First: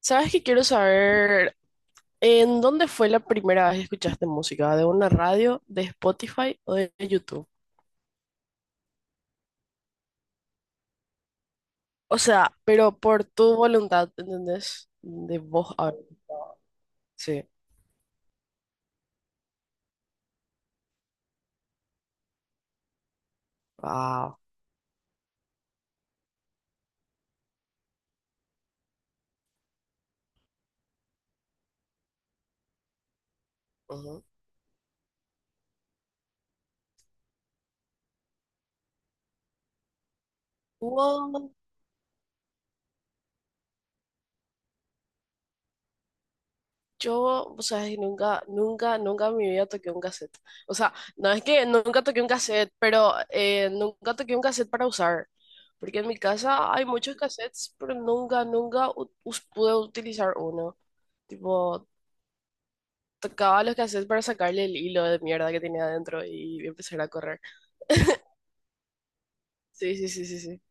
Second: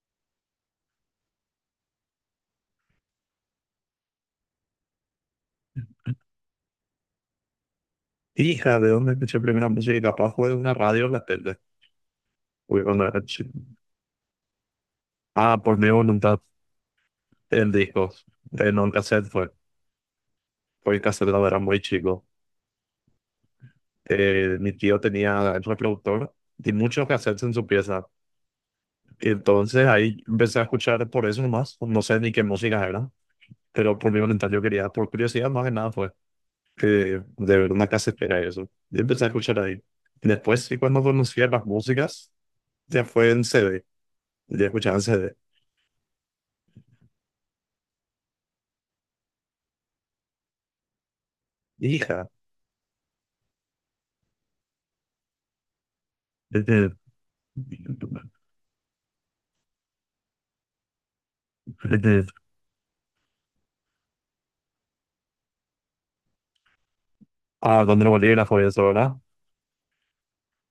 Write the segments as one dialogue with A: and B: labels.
A: ¿Sabes qué quiero saber? ¿En dónde fue la primera vez que escuchaste música? ¿De una radio, de Spotify o de YouTube?
B: Hija, ¿de dónde escuché primera música? Y capaz fue de una radio o la tele.
A: O sea,
B: Porque
A: pero
B: cuando era
A: por
B: chico.
A: tu voluntad, ¿entendés? De
B: Ah,
A: vos
B: por mi
A: a-
B: voluntad,
A: Sí.
B: el disco. En un cassette fue. Porque el cassette la verdad muy chico.
A: Ah.
B: Mi tío tenía el reproductor y muchos cassettes en su pieza. Y entonces ahí empecé a escuchar por eso nomás. No sé ni qué música era. Pero por mi
A: Ujú.
B: voluntad yo quería, por curiosidad más que nada fue. Que de ver una casetera y eso. Y empecé a escuchar ahí. Después, sí, cuando conocía
A: Wow.
B: las músicas, ya fue en c d. Ya escuchaba en C d.
A: Yo, o sea, nunca, nunca, nunca en mi vida toqué un cassette. O sea, no es que nunca toqué un
B: Hija,
A: cassette, pero nunca toqué un cassette para usar. Porque en mi casa hay
B: desde,
A: muchos cassettes, pero nunca, pude utilizar uno. Tipo,
B: desde-
A: tocaba los cassettes para sacarle el hilo de mierda que tenía adentro y empezar a correr.
B: a donde el volví la eso, sola.
A: Sí, sí, sí, sí, sí.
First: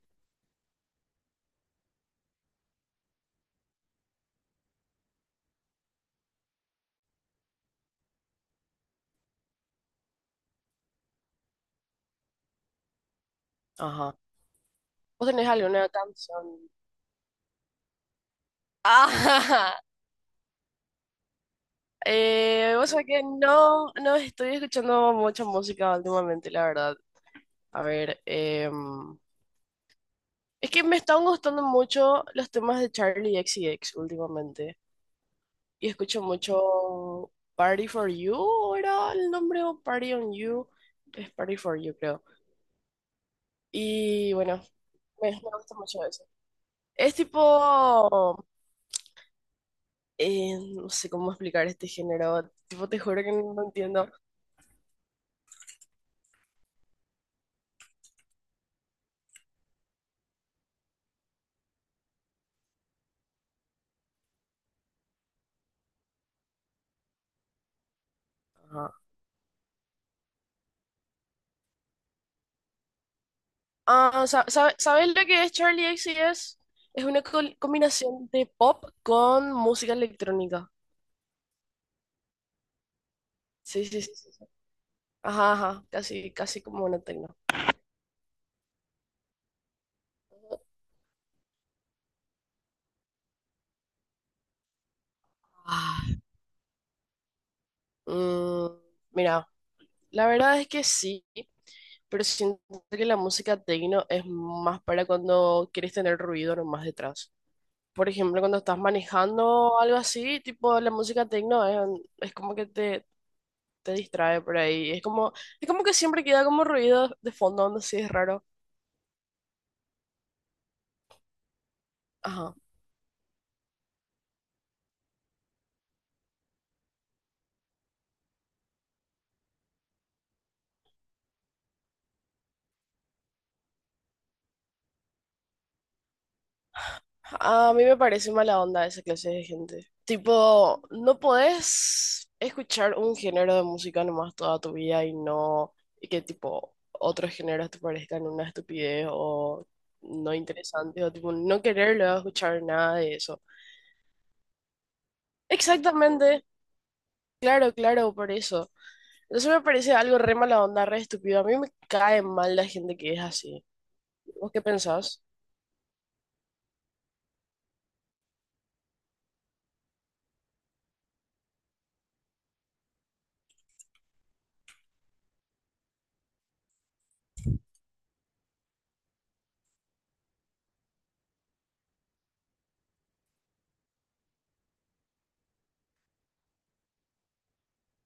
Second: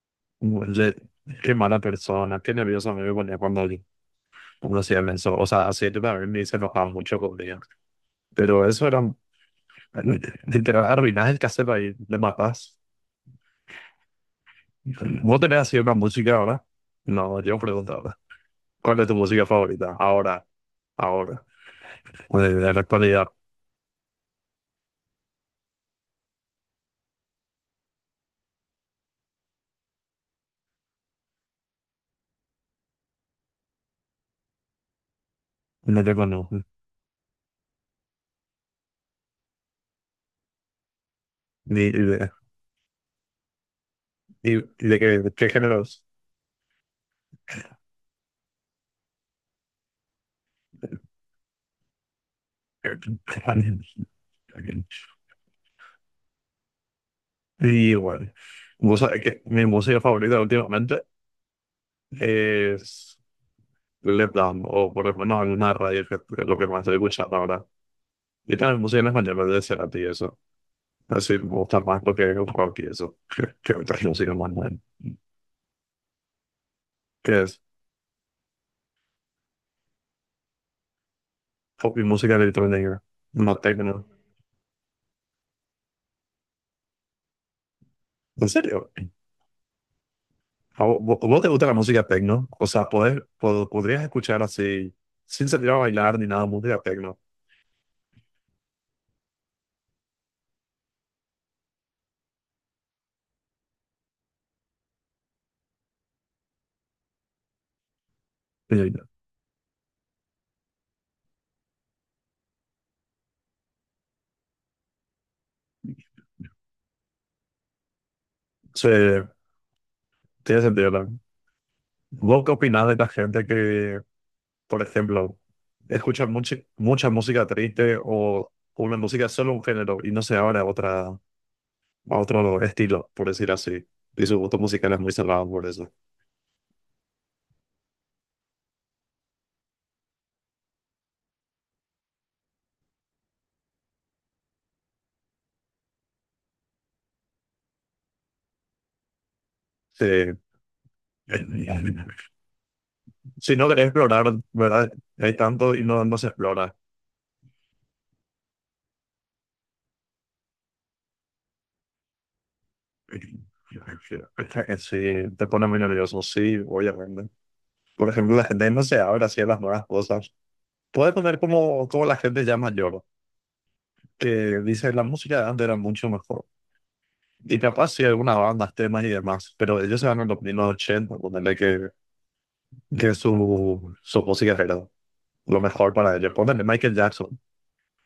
B: Le- qué mala persona, qué nervioso me ponía cuando uno hacía eso. O sea, así yo también me se enojaba mucho conmigo. Pero eso era, literal, arruinás el cassette ahí, le matás.
A: Ajá. ¿Vos
B: ¿Vos
A: tenés
B: tenés así
A: alguna
B: una música ahora?
A: canción?
B: No, yo preguntaba, ¿cuál es tu música
A: Ajá.
B: favorita? Ahora, ahora, o de la
A: Vos sabés que
B: actualidad,
A: no, no estoy escuchando mucha música últimamente, la verdad. A ver, es que me están gustando mucho los temas de Charlie X C X últimamente. Y
B: no te
A: escucho
B: conozco.
A: mucho Party for You, ¿o era el nombre o Party on You? Es Party for
B: Ni-
A: You,
B: ni
A: creo.
B: de,
A: Y
B: ni-
A: bueno,
B: ni de qué,
A: me
B: qué
A: gusta
B: géneros.
A: mucho eso. Es tipo, no sé cómo explicar este género, tipo, te juro que no entiendo.
B: Sí, igual. Vos sabés que mi música favorita últimamente es Left Down, o por ejemplo no alguna radio, que es lo que más estoy escuchando ahora. Y también
A: Ajá.
B: música en español de Cerati y eso. Así me gusta más porque es el rock y eso, que otras
A: Ah,
B: músicas más buenas.
A: ¿sabes lo que es Charlie X XCX? Es una
B: Que es
A: combinación de pop con música electrónica.
B: pop y música electrónica, no
A: Sí, sí,
B: techno.
A: sí, sí, sí. Ajá, ajá, casi, casi como una tecno.
B: En serio, ¿a vos, te gusta la música techno? O sea, poder, podrías escuchar así, sin salir a bailar
A: Ah.
B: ni nada, música techno.
A: Mm, mira, la verdad es que sí, pero siento que la música techno es más para cuando quieres tener ruido nomás detrás. Por ejemplo, cuando
B: Sí,
A: estás manejando o algo así, tipo la música techno es como que te distrae por ahí. Es como que siempre queda como ruido de fondo, no sé, es raro.
B: sí, tiene sentido también. ¿Vos qué
A: Ajá.
B: opinás de la gente que, por ejemplo, escucha mucha, mucha música triste o una música solo un género y no se abre a otra, a otro estilo, por decir así? Y su gusto musical es muy cerrado por eso.
A: A mí me parece mala onda esa clase de gente. Tipo, no podés escuchar un género de música nomás toda tu vida y no, y que tipo otros géneros te parezcan una estupidez o no
B: Sí.
A: interesante o tipo no querer luego escuchar nada de eso.
B: Si no querés explorar, ¿verdad? Hay tanto y no, no se
A: Exactamente,
B: explora.
A: claro, claro, por eso. Eso me parece algo re mala onda, re estúpido. A mí me cae mal la gente que es así. ¿Vos qué
B: Sí,
A: pensás?
B: te pone muy nervioso, sí, obviamente. Por ejemplo, la gente no se abre así a las nuevas cosas. Puede poner como, como la gente ya mayor, que dice la música de antes era mucho mejor. Y capaz sí, algunas bandas, temas y demás, pero ellos se van en los primeros 80, ponerle que su música era lo mejor para ellos. Ponerle Michael Jackson,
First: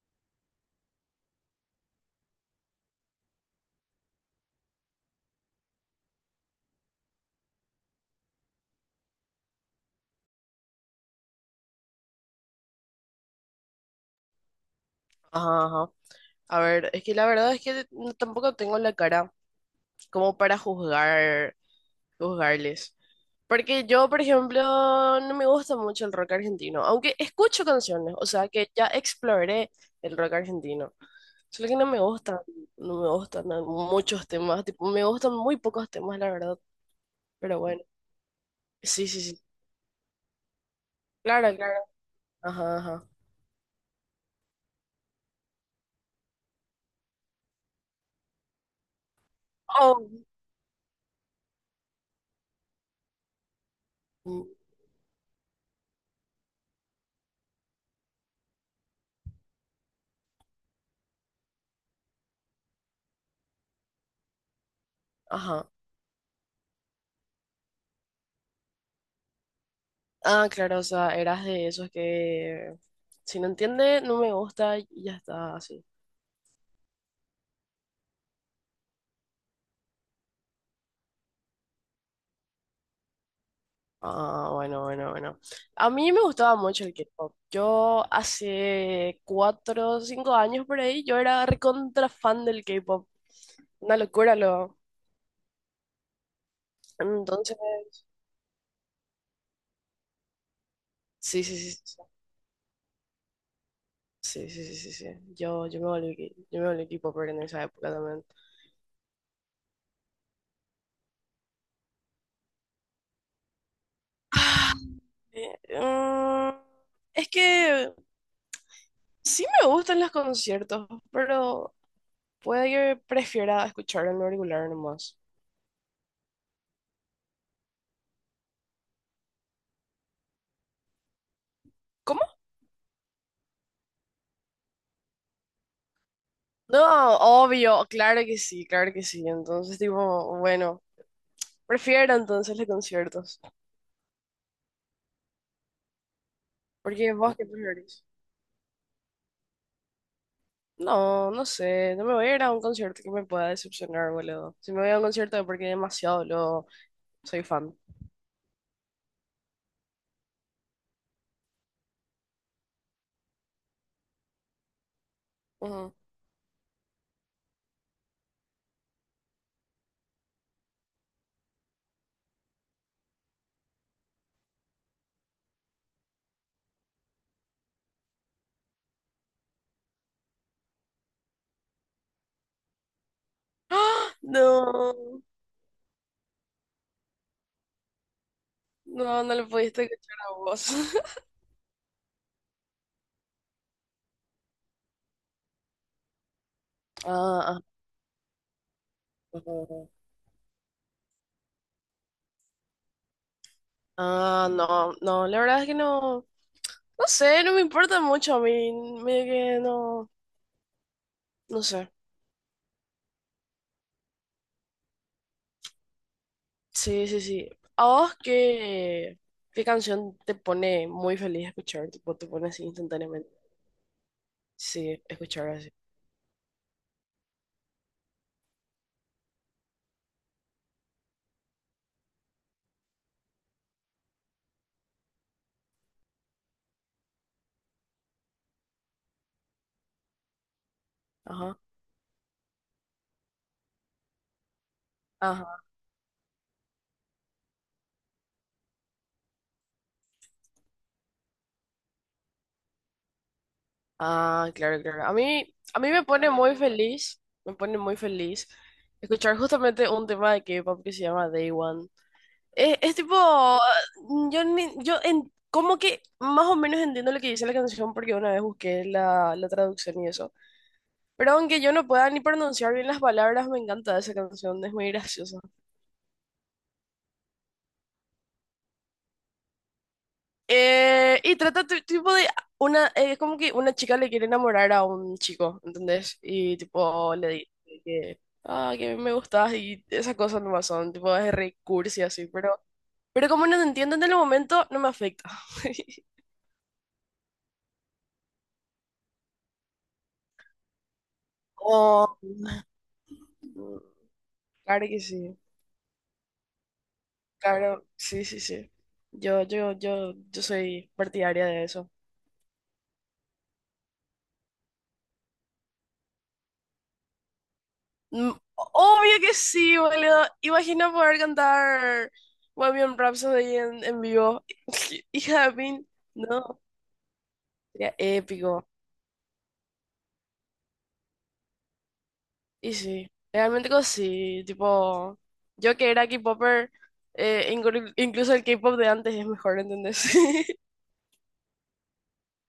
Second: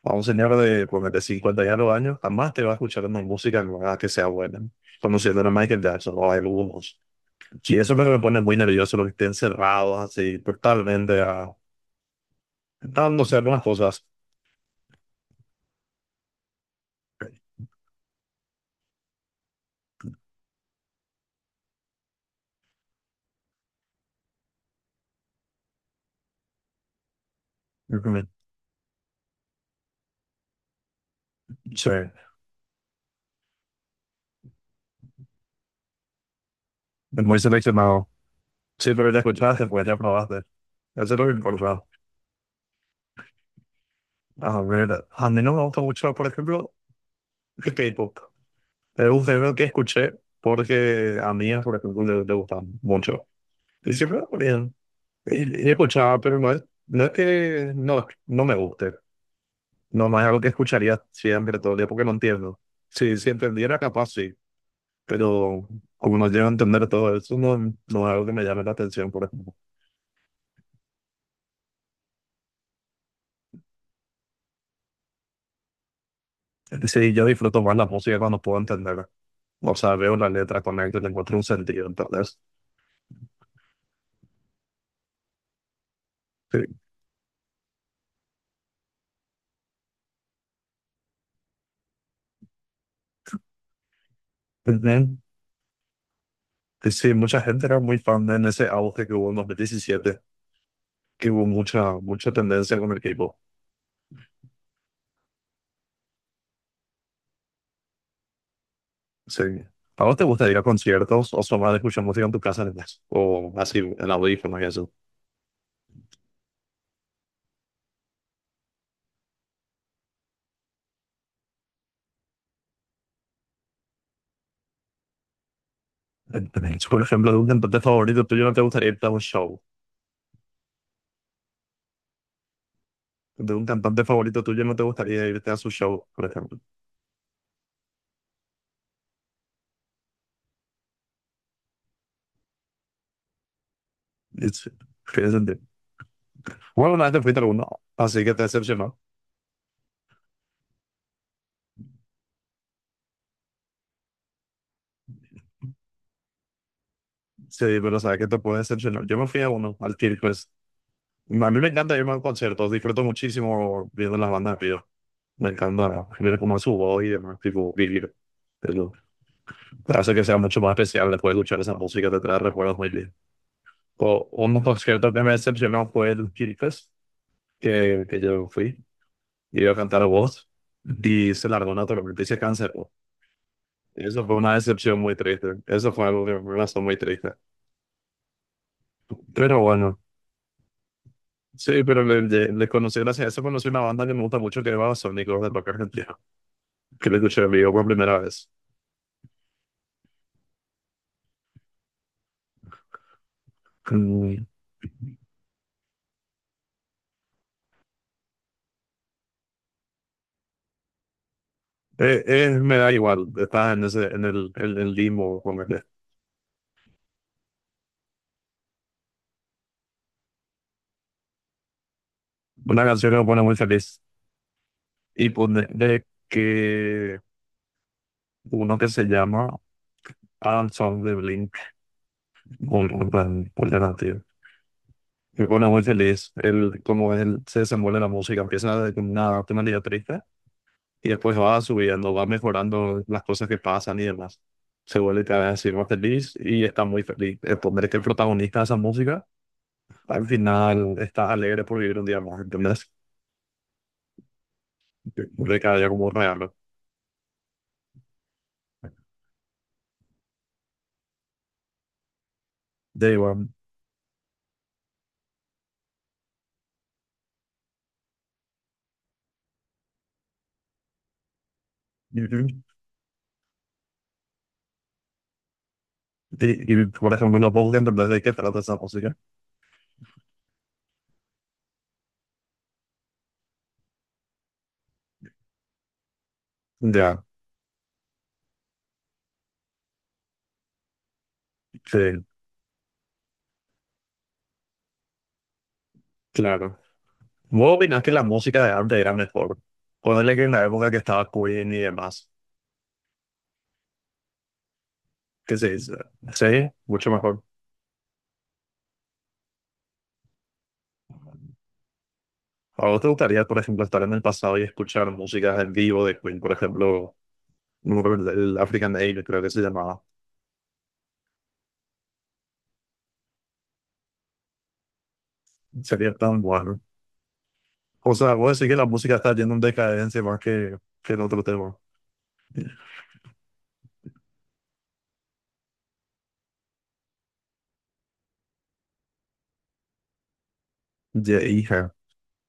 B: a un señor de, pues, de 50 y algo años, jamás te va a escuchar una música nueva que sea buena. Conociendo a Michael Jackson o a algunos. Y eso es lo que me pone muy nervioso, lo que estén cerrados así, totalmente a dándose algunas cosas.
A: Ajá, ajá. A ver, es que la verdad es que no- tampoco tengo la cara como para juzgar, juzgarles. Porque yo, por ejemplo, no me gusta mucho el rock argentino, aunque escucho canciones, o
B: Ujú.
A: sea que ya exploré el rock argentino. Solo que no
B: Sí,
A: me
B: es
A: gustan, muchos temas, tipo, me gustan muy pocos temas, la verdad.
B: muy
A: Pero bueno,
B: seleccionado. Sí,
A: sí,
B: pero ya
A: sí, sí.
B: escuchaste, pues ya probaste. Eso es lo que
A: Claro, claro.
B: importa.
A: Ajá, ajá.
B: A ver, a mí no me gusta mucho, por ejemplo, el K-pop. Es un género que
A: Oh.
B: escuché porque a mí, por ejemplo, le gusta mucho. Y siempre bien. He he escuchado, pero no es, no es que no, no me guste. No, no es algo que escucharía siempre todo el día porque no entiendo. Si, si entendiera, capaz sí. Pero
A: Ajá.
B: como no llego a entender todo eso, no, no es algo que me llame la atención, por ejemplo.
A: Ah, claro, o sea, eras de esos que si no entiende, no me gusta y ya está así.
B: Es decir, yo disfruto más la música cuando puedo entenderla. O sea, veo la letra, conecto le encuentro un sentido. Entonces,
A: Ah, bueno, bueno, bueno. A mí me gustaba
B: sí.
A: mucho el K-pop. Yo hace cuatro o cinco años por ahí, yo era recontra fan del K-pop. Una locura lo.
B: También, y sí, mucha gente era muy
A: Entonces,
B: fan de en ese auge que hubo en 2017, que
A: sí,
B: hubo
A: sí,
B: mucha,
A: sí,
B: mucha tendencia con el K-pop.
A: sí, sí, sí, sí, sí, sí. Yo me volví K-popper en esa época también.
B: Sí. ¿A vos te gusta ir a conciertos o son más de escuchar música en tu casa nomás? O así en audífonos y
A: Ah,
B: eso.
A: eh, mm, es que sí me gustan los conciertos, pero puede que prefiera escucharlo en el auricular nomás.
B: Entendés. Por ejemplo, de un cantante favorito tuyo no te gustaría irte a un show.
A: ¿Cómo?
B: De un cantante favorito tuyo no te gustaría irte a su show, por ejemplo.
A: No, obvio, claro que sí, claro que sí. Entonces, tipo, bueno, prefiero entonces los conciertos.
B: Es- tiene sentido. Bueno, una
A: ¿Porque
B: vez te
A: vos
B: fuiste a
A: qué
B: uno,
A: prefieres?
B: así que te decepcionó.
A: No, no sé, no me voy a ir a un concierto que me pueda decepcionar, boludo. Si me voy a un concierto es porque demasiado lo soy
B: Sí,
A: fan.
B: pero sabes que te puede decepcionar. Yo me fui a uno, al Tirquest. A mí me encanta irme a conciertos, disfruto muchísimo viendo las bandas de pío. Me
A: Ujú.
B: encanta ver cómo es su voz y demás, tipo, vivir. Hace que sea mucho más especial después de escuchar esa música, te trae recuerdos muy bien. O, uno de los conciertos que me decepcionó fue el Chirifest, que yo fui, y iba a cantar voz, y se largó una tormenta y se canceló.
A: ¡Ah!
B: Eso fue una decepción muy
A: No,
B: triste, eso fue algo que me pasó muy triste.
A: no, no lo
B: Pero
A: pudiste
B: bueno,
A: escuchar a vos.
B: sí, pero le, le conocí gracias a eso, conocí una banda que me gusta mucho que va a Sónico de Rock Argentina, que le escuché en
A: Ah,
B: vivo por primera vez.
A: ah,
B: Mm,
A: ah, ah, no, no, la verdad es que no. No sé, no me importa mucho a mí, medio que no, no sé.
B: me da igual, estás en, ese, en el limbo, como que-
A: Sí, sí, sí. ¿A vos qué, qué canción te pone muy feliz escuchar? Tipo, te pone así
B: Una canción que me
A: instantáneamente.
B: pone muy feliz.
A: Sí,
B: Y
A: escuchar así.
B: ponerle que uno que se llama Adam Song de Blink, un plan alternativo. Me pone muy feliz el, cómo él se desenvuelve la música. Empieza con una temática triste y después
A: Ajá,
B: va subiendo, va mejorando las cosas que pasan y demás. Se vuelve cada vez
A: ajá.
B: así más feliz y está muy feliz. El poner que el protagonista de esa música al final está alegre por vivir un día más, ¿entendés?
A: Ah, claro, claro.
B: De cada
A: A
B: día
A: mí me
B: como un
A: pone
B: regalo.
A: muy feliz, me pone muy feliz escuchar justamente un tema de K-pop que se llama Day One. Es
B: De
A: tipo,
B: igual.
A: yo, ni- yo en, como que más o menos entiendo lo que dice la canción porque una vez busqué la, la traducción y eso. Pero aunque yo no pueda
B: Y,
A: ni
B: y-
A: pronunciar bien las palabras, me encanta esa canción, es muy graciosa.
B: y, por ejemplo, no puedo entender de qué trata esa música.
A: Y trata tipo de una, es como que una chica le quiere enamorar a un chico, ¿entendés? Y tipo
B: Ya,
A: le dice que, ah, que me gustas y esas cosas nomás son, tipo es re
B: sí,
A: cursi así, pero como no te entiendo en el momento, no me afecta.
B: claro. ¿Vos opinás que la música de antes era mejor? Ponele que en la época que estaba Queen y
A: Oh,
B: demás.
A: claro que sí,
B: ¿Qué se dice? Sí, mucho mejor.
A: claro, sí, sí, sí. Yo soy partidaria de eso.
B: ¿A vos te gustaría, por ejemplo, estar en el pasado y escuchar música en vivo de Queen? Por ejemplo, no me acuerdo,
A: Mm,
B: el African
A: obvio
B: Ale,
A: que
B: creo que se
A: sí,
B: llamaba.
A: boludo. Imagina poder cantar Bohemian Rhapsody en vivo. Hija de pin,
B: Sería tan
A: no.
B: bueno.
A: Sería
B: O sea, vos
A: épico.
B: decís que la música está yendo en decadencia más que en otro tema.
A: Y sí, realmente que sí. Tipo, yo que era K-popper, incluso el K-pop de antes es mejor, ¿entendés?
B: Ya, hija.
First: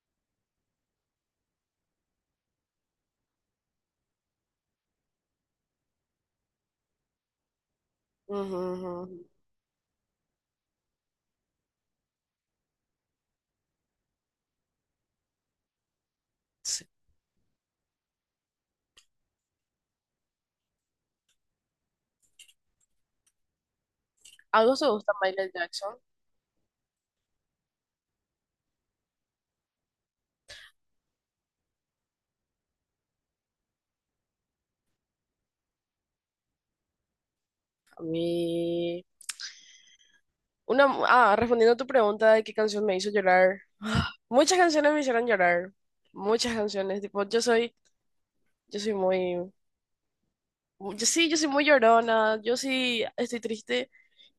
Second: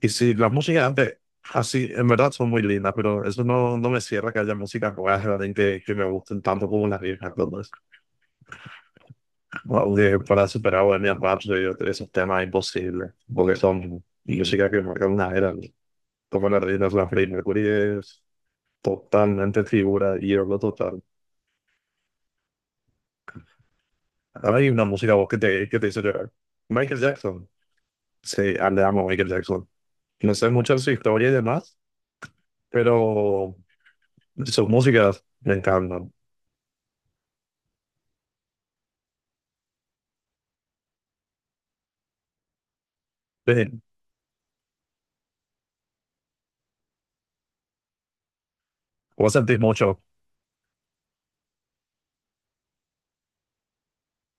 B: Y sí, las músicas antes, así, en verdad son muy lindas, pero eso no, no me cierra que haya músicas nuevas realmente que me gusten tanto como las viejas. Entonces,
A: Ujú, ujú.
B: bueno, de- para superar Bohemian Rhapsody, esos temas imposibles, porque son músicas que marcan una era. ¿No? Como la
A: Sí.
B: reina de la Freddie Mercury es totalmente figura y lo total. Ahora hay
A: ¿Algo
B: una
A: se gusta
B: música vos
A: Michael
B: que te
A: Jackson?
B: dice llorar. Michael Jackson. Sí, ah, le amo a Michael Jackson. No sé mucho de su historia y demás, pero sus músicas me encantan.
A: A mí... Una, ah, respondiendo a tu pregunta de qué canción me hizo llorar.
B: Sí.
A: Muchas canciones me hicieron llorar. Muchas canciones. Tipo, yo soy Yo soy
B: Vos
A: muy,
B: sentís mucho,
A: yo sí, yo soy muy llorona. Yo sí estoy triste,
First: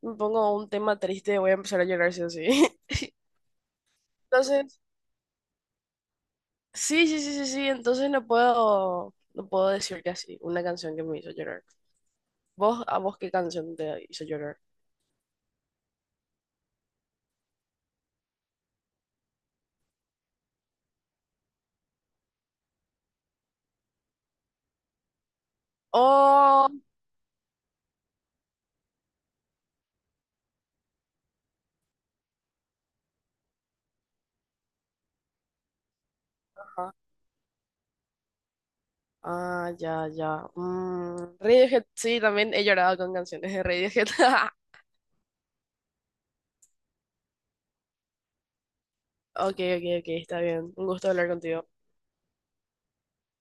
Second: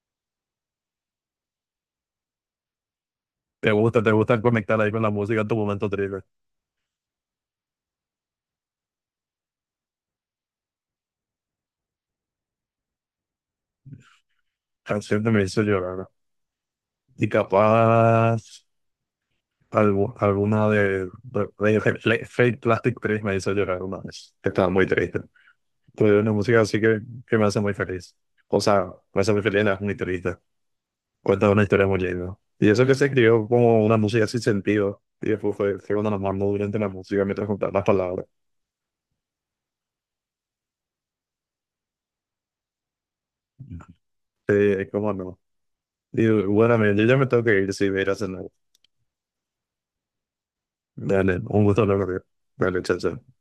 A: me pongo un tema triste, voy a empezar a llorar sí o sí.
B: te gusta conectar
A: Entonces,
B: ahí con la música en tu momento triste.
A: sí, sí, sí, sí, sí. Entonces no puedo, no puedo decir que así, una canción que me hizo llorar. ¿Vos, a vos qué canción te hizo llorar?
B: Canción que me hizo llorar. ¿No? Y capaz, algu- alguna de, de- Fake Plastic Trees me hizo llorar una vez. Estaba muy triste. Pero es una música
A: Oh,
B: así que me hace muy feliz. O sea, me hace muy feliz, no es muy triste. Cuenta una historia muy linda. Y eso que se escribió como una música sin sentido. Y después fue, fue cuando nos mandó durante la
A: ajá.
B: música mientras juntaban las palabras.
A: Ah, ya, ya. Mm, Radiohead, sí, también he llorado con canciones de Radiohead.
B: Sí, cómo no. Y bueno, yo ya me tengo que ir si voy a ir a cenar.
A: Ok, ok, ok, está bien. Un gusto hablar
B: Dale, un
A: contigo.
B: gusto hablar contigo. Dale, chao, chao.